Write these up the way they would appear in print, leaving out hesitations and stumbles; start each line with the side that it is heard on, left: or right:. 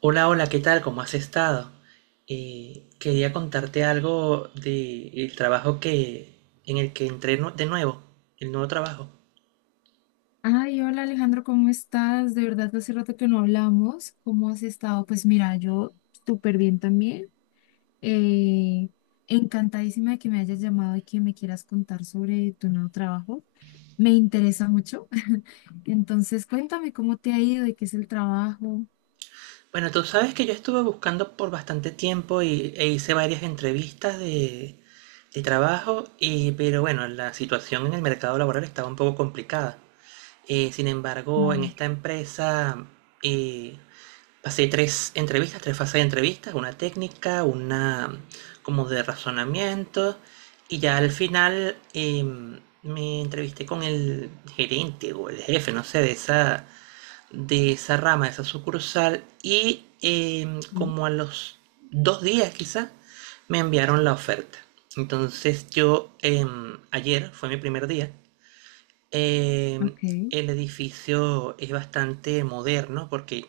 right: Hola, hola, ¿qué tal? ¿Cómo has estado? Quería contarte algo del trabajo que, en el que entré de nuevo, el nuevo trabajo.
left: Ay, hola Alejandro, ¿cómo estás? De verdad, hace rato que no hablamos. ¿Cómo has estado? Pues mira, yo súper bien también. Eh, Encantadísima de que me hayas llamado y que me quieras contar sobre tu nuevo trabajo. Me interesa mucho. Entonces, cuéntame cómo te ha ido y qué es el trabajo.
right: Bueno, tú sabes que yo estuve buscando por bastante tiempo e hice varias entrevistas de trabajo, y, pero bueno, la situación en el mercado laboral estaba un poco complicada. Sin embargo, en
left: Claro.
right: esta empresa eh, pasé tres entrevistas, tres fases de entrevistas, una técnica, una como de razonamiento, y ya al final me entrevisté con el gerente o el jefe, no sé, de esa rama, de esa sucursal, y
left: Mm.
right: como a los 2 días quizá, me enviaron la oferta. Entonces yo, ayer fue mi primer día. eh,
left: Ok,
right: el edificio es bastante moderno porque,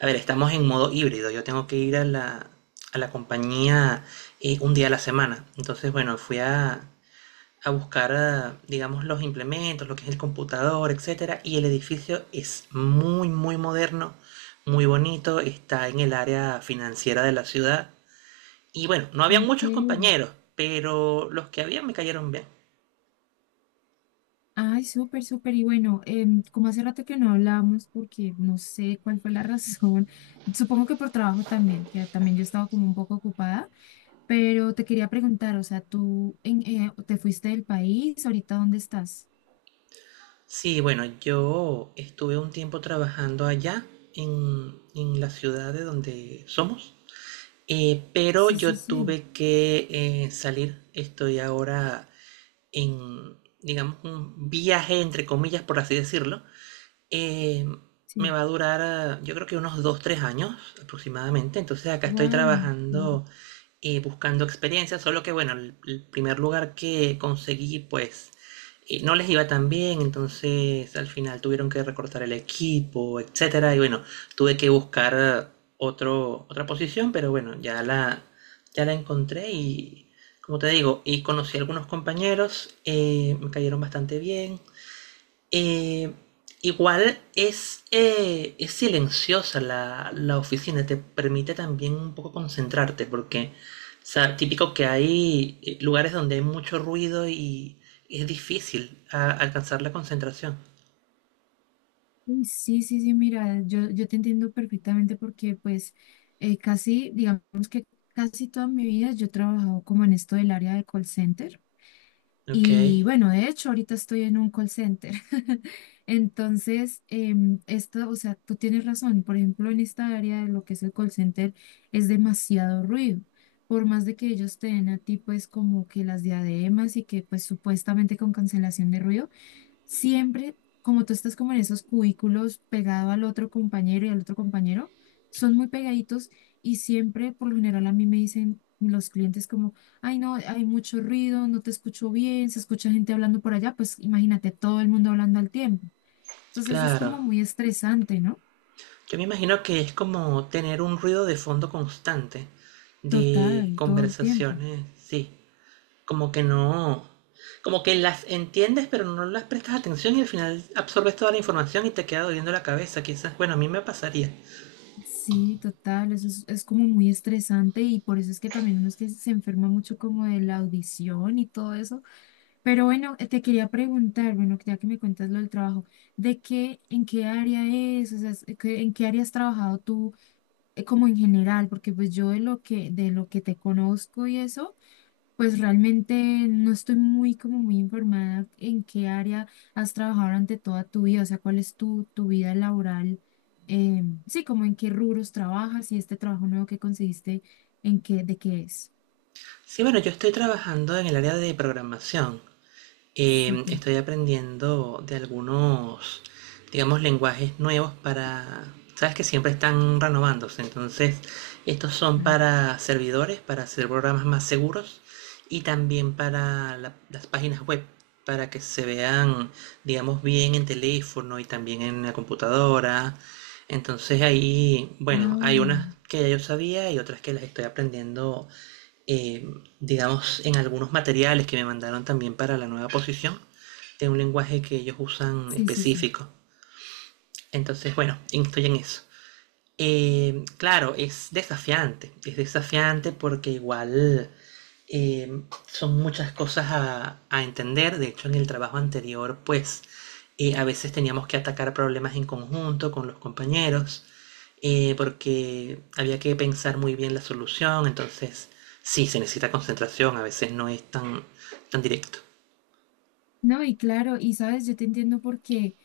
right: a ver, estamos en modo híbrido. Yo tengo que ir a a la compañía un día a la semana. Entonces, bueno, fui a buscar, digamos, los implementos, lo que es el computador, etcétera. Y el edificio es muy, muy moderno, muy bonito. Está en el área financiera de la ciudad. Y bueno, no había muchos
left: ok.
right: compañeros, pero los que había me cayeron bien.
left: Ay, súper, súper. Y bueno, como hace rato que no hablamos, porque no sé cuál fue la razón, supongo que por trabajo también, que también yo estaba como un poco ocupada, pero te quería preguntar, o sea, ¿tú te fuiste del país? ¿Ahorita dónde estás?
right: Sí, bueno, yo estuve un tiempo trabajando allá en la ciudad de donde somos, pero
left: Sí, sí,
right: yo
left: sí,
right: tuve que salir. Estoy ahora en, digamos, un viaje entre comillas, por así decirlo, eh, me
left: sí.
right: va a durar, yo creo que unos 2 3 años aproximadamente. Entonces acá estoy
left: Wow, claro.
right: trabajando, buscando experiencia, solo que bueno, el primer lugar que conseguí, pues no les iba tan bien, entonces al final tuvieron que recortar el equipo, etcétera. Y bueno, tuve que buscar otra posición, pero bueno, ya la encontré y como te digo, y conocí a algunos compañeros, me cayeron bastante bien. Eh, Igual es silenciosa la oficina, te permite también un poco concentrarte, porque, o sea, típico que hay lugares donde hay mucho ruido y es difícil alcanzar la concentración.
left: Uy, sí, sí, sí, mira, yo te entiendo perfectamente porque pues casi, digamos que casi toda mi vida yo he trabajado como en esto del área de call center.
right: Ok,
left: Y bueno, de hecho, ahorita estoy en un call center. Entonces, esto, o sea, tú tienes razón. Por ejemplo, en esta área de lo que es el call center, es demasiado ruido. Por más de que ellos te den a ti, pues, como que las diademas y que, pues, supuestamente con cancelación de ruido siempre, como tú estás como en esos cubículos pegado al otro compañero y al otro compañero, son muy pegaditos y siempre, por lo general, a mí me dicen los clientes como, ay, no, hay mucho ruido, no te escucho bien, se escucha gente hablando por allá, pues imagínate todo el mundo hablando al tiempo. Entonces es
right: claro.
left: como muy estresante, ¿no?
right: Yo me imagino que es como tener un ruido de fondo constante de
left: Total, todo el tiempo.
right: conversaciones, sí. Como que no, como que las entiendes pero no las prestas atención y al final absorbes toda la información y te queda doliendo la cabeza. Quizás, bueno, a mí me pasaría.
left: Sí, total, eso es como muy estresante y por eso es que también uno es que se enferma mucho como de la audición y todo eso. Pero bueno, te quería preguntar, bueno, ya que me cuentas lo del trabajo, ¿ en qué área es? O sea, ¿en qué área has trabajado tú como en general? Porque pues yo de lo que te conozco y eso, pues realmente no estoy muy como muy informada en qué área has trabajado durante toda tu vida, o sea, cuál es tu vida laboral, sí, como en qué rubros trabajas y este trabajo nuevo que conseguiste, de qué es.
right: Sí, bueno, yo estoy trabajando en el área de programación.
left: Súper.
right: Estoy aprendiendo de algunos, digamos, lenguajes nuevos para... Sabes que siempre están renovándose, entonces estos son para servidores, para hacer programas más seguros y también para las páginas web, para que se vean, digamos, bien en teléfono y también en la computadora. Entonces ahí, bueno,
left: Ah,
right: hay unas que ya yo sabía y otras que las estoy aprendiendo eh, digamos, en algunos materiales que me mandaron también para la nueva posición, de un lenguaje que ellos usan
left: sí, sí, sí.
right: específico. Entonces, bueno, estoy en eso. Claro, es desafiante porque igual eh, son muchas cosas a entender. De hecho, en el trabajo anterior, pues a veces teníamos que atacar problemas en conjunto con los compañeros, porque había que pensar muy bien la solución. Entonces, sí, se necesita concentración, a veces no es tan directo.
left: No, y claro, y sabes, yo te entiendo porque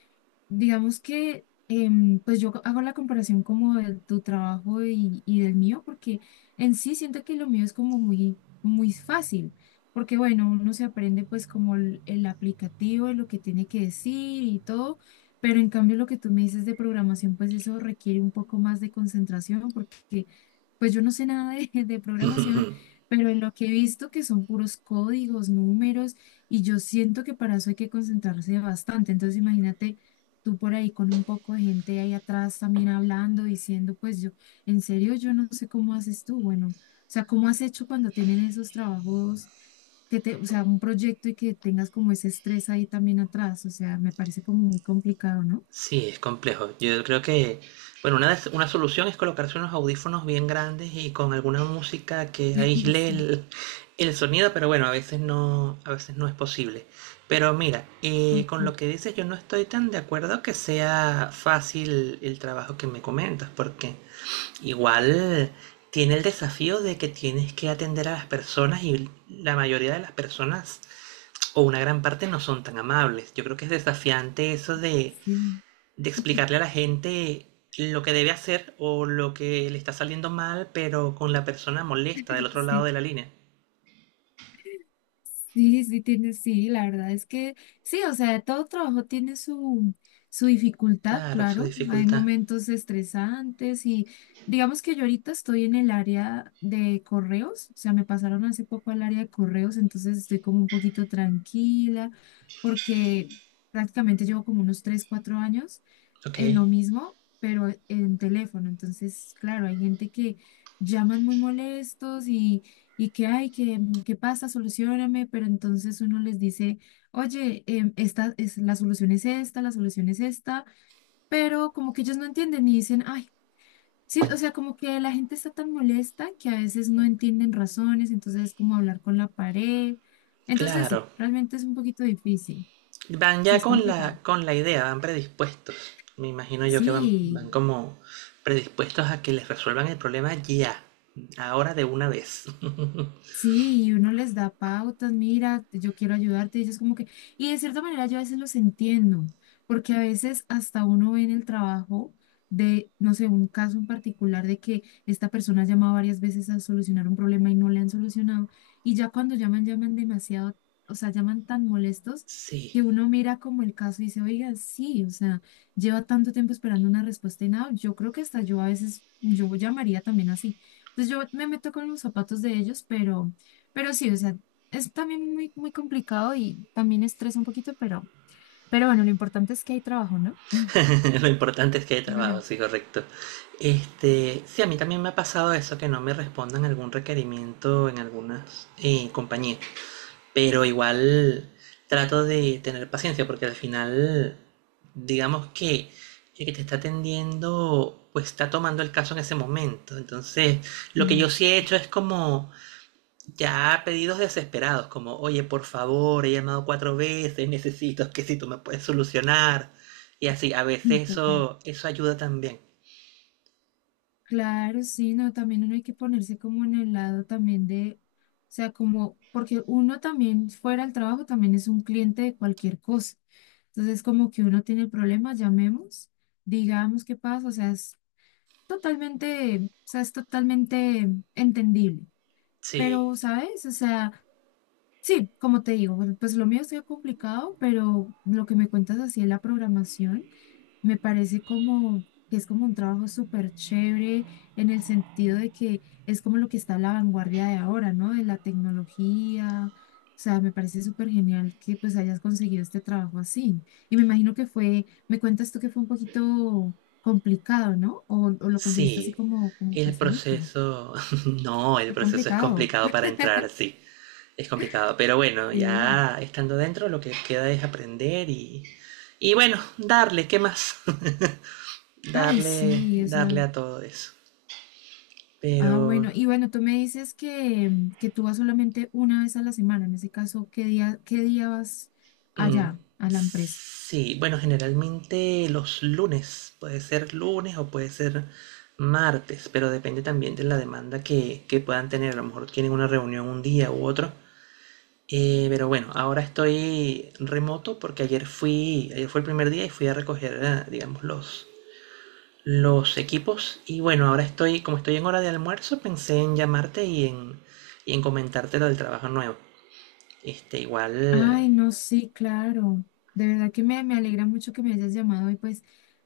left: digamos que, pues yo hago la comparación como de tu trabajo y del mío, porque en sí siento que lo mío es como muy, muy fácil, porque bueno, uno se aprende pues como el aplicativo, lo que tiene que decir y todo, pero en cambio lo que tú me dices de programación, pues eso requiere un poco más de concentración, porque pues yo no sé nada de, de programación, pero en lo que he visto que son puros códigos, números, y yo siento que para eso hay que concentrarse bastante, entonces imagínate tú por ahí con un poco de gente ahí atrás también hablando, diciendo, pues yo, en serio, yo no sé cómo haces tú, bueno, o sea, ¿cómo has hecho cuando tienen esos trabajos que te, o sea, un proyecto y que tengas como ese estrés ahí también atrás? O sea, me parece como muy complicado, ¿no?
right: Sí, es complejo. Yo creo que, bueno, una, una solución es colocarse unos audífonos bien grandes y con alguna música que aísle
left: Sí,
right: el sonido, pero bueno, a veces no es posible. Pero mira, con lo
left: ok,
right: que dices, yo no estoy tan de acuerdo que sea fácil el trabajo que me comentas, porque igual tiene el desafío de que tienes que atender a las personas y la mayoría de las personas o una gran parte no son tan amables. Yo creo que es desafiante eso de
left: sí,
right: explicarle a la gente lo que debe hacer o lo que le está saliendo mal, pero con la persona molesta del otro lado
left: sí.
right: de la línea.
left: Sí, sí, tiene, sí, la verdad es que sí, o sea, todo trabajo tiene su, su dificultad,
right: Claro, su
left: claro. Hay
right: dificultad.
left: momentos estresantes y digamos que yo ahorita estoy en el área de correos, o sea, me pasaron hace poco al área de correos, entonces estoy como un poquito tranquila porque prácticamente llevo como unos 3 o 4 años
right: Ok,
left: en lo mismo, pero en teléfono. Entonces, claro, hay gente que llaman muy molestos y que, ay, que, ¿qué pasa? Solucióname, pero entonces uno les dice, oye, esta es, la solución es esta, la solución es esta, pero como que ellos no entienden y dicen, ay, sí, o sea, como que la gente está tan molesta que a veces no entienden razones, entonces es como hablar con la pared. Entonces, sí,
right: claro.
left: realmente es un poquito difícil,
right: Van
left: sí,
right: ya
left: es complicado.
right: con la idea, van predispuestos. Me imagino yo que van, van
left: Sí,
right: como predispuestos a que les resuelvan el problema ya, ahora de una vez.
left: sí, y uno les da pautas, mira, yo quiero ayudarte, y ellos como que, y de cierta manera yo a veces los entiendo, porque a veces hasta uno ve en el trabajo de, no sé, un caso en particular de que esta persona ha llamado varias veces a solucionar un problema y no le han solucionado, y ya cuando llaman, llaman demasiado, o sea, llaman tan molestos que
right: Sí.
left: uno mira como el caso y dice, oiga, sí, o sea, lleva tanto tiempo esperando una respuesta y nada, yo creo que hasta yo a veces, yo llamaría también así, entonces yo me meto con los zapatos de ellos, pero sí, o sea, es también muy, muy complicado y también estresa un poquito, pero bueno, lo importante es que hay trabajo, ¿no?
right: Lo importante es que hay
left: Digo
right: trabajo,
left: yo.
right: sí, correcto. Este, sí, a mí también me ha pasado eso, que no me respondan algún requerimiento en algunas compañías. Pero igual trato de tener paciencia, porque al final, digamos que el que te está atendiendo, pues está tomando el caso en ese momento. Entonces, lo que yo sí
left: Sí,
right: he hecho es como ya pedidos desesperados, como, oye, por favor, he llamado 4 veces, necesito que si tú me puedes solucionar. Y así, a
left: sí,
right: veces
left: total.
right: eso, eso ayuda también.
left: Claro, sí, no, también uno hay que ponerse como en el lado también de, o sea, como, porque uno también fuera al trabajo también es un cliente de cualquier cosa. Entonces, como que uno tiene el problema, llamemos, digamos qué pasa, o sea, es totalmente, o sea, es totalmente entendible.
right: Sí,
left: Pero, ¿sabes? O sea, sí, como te digo, bueno, pues lo mío está complicado, pero lo que me cuentas así en la programación me parece como que es como un trabajo súper chévere en el sentido de que es como lo que está a la vanguardia de ahora, ¿no? De la tecnología. O sea, me parece súper genial que pues hayas conseguido este trabajo así. Y me imagino que fue, me cuentas tú que fue un poquito complicado, ¿no? O lo conseguiste así
right: sí.
left: como, como
right: El
left: facilito.
right: proceso, no, el
left: Fue
right: proceso es
left: complicado.
right: complicado para entrar, sí, es complicado. Pero bueno,
left: Sí.
right: ya estando dentro, lo que queda es aprender y bueno, darle, ¿qué más?
left: Ay,
right: Darle,
left: sí,
right: darle
left: esa.
right: a todo eso.
left: Ah,
right: Pero
left: bueno. Y bueno, tú me dices que, mm, que tú vas solamente una vez a la semana. En ese caso, qué día vas
right: mm,
left: allá a la empresa?
right: sí, bueno, generalmente los lunes, puede ser lunes o puede ser martes, pero depende también de la demanda que puedan tener. A lo mejor tienen una reunión un día u otro. Pero bueno, ahora estoy remoto porque ayer fui, ayer fue el primer día y fui a recoger, digamos, los equipos. Y bueno, ahora estoy, como estoy en hora de almuerzo, pensé en llamarte y en comentarte lo del trabajo nuevo. Este, igual,
left: Ay, no, sí, claro. De verdad que me alegra mucho que me hayas llamado y pues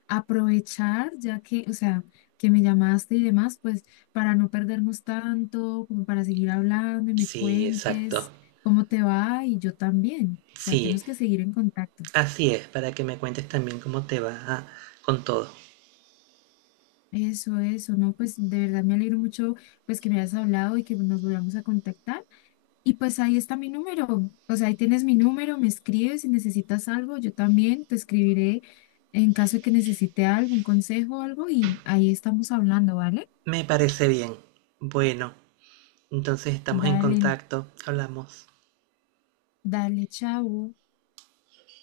left: aprovechar, ya que, o sea, que me llamaste y demás, pues para no perdernos tanto, como para seguir hablando y me
right: sí, exacto.
left: cuentes cómo te va y yo también. O sea,
right: Sí,
left: tenemos que seguir en contacto.
right: así es, para que me cuentes también cómo te va ah, con todo.
left: Eso, no, pues de verdad me alegro mucho pues que me hayas hablado y que nos volvamos a contactar. Y pues ahí está mi número, o sea, ahí tienes mi número, me escribes si necesitas algo, yo también te escribiré en caso de que necesite algo, un consejo o algo y ahí estamos hablando, ¿vale?
right: Me parece bien. Bueno, entonces estamos en
left: Dale,
right: contacto. Hablamos.
left: dale, chao.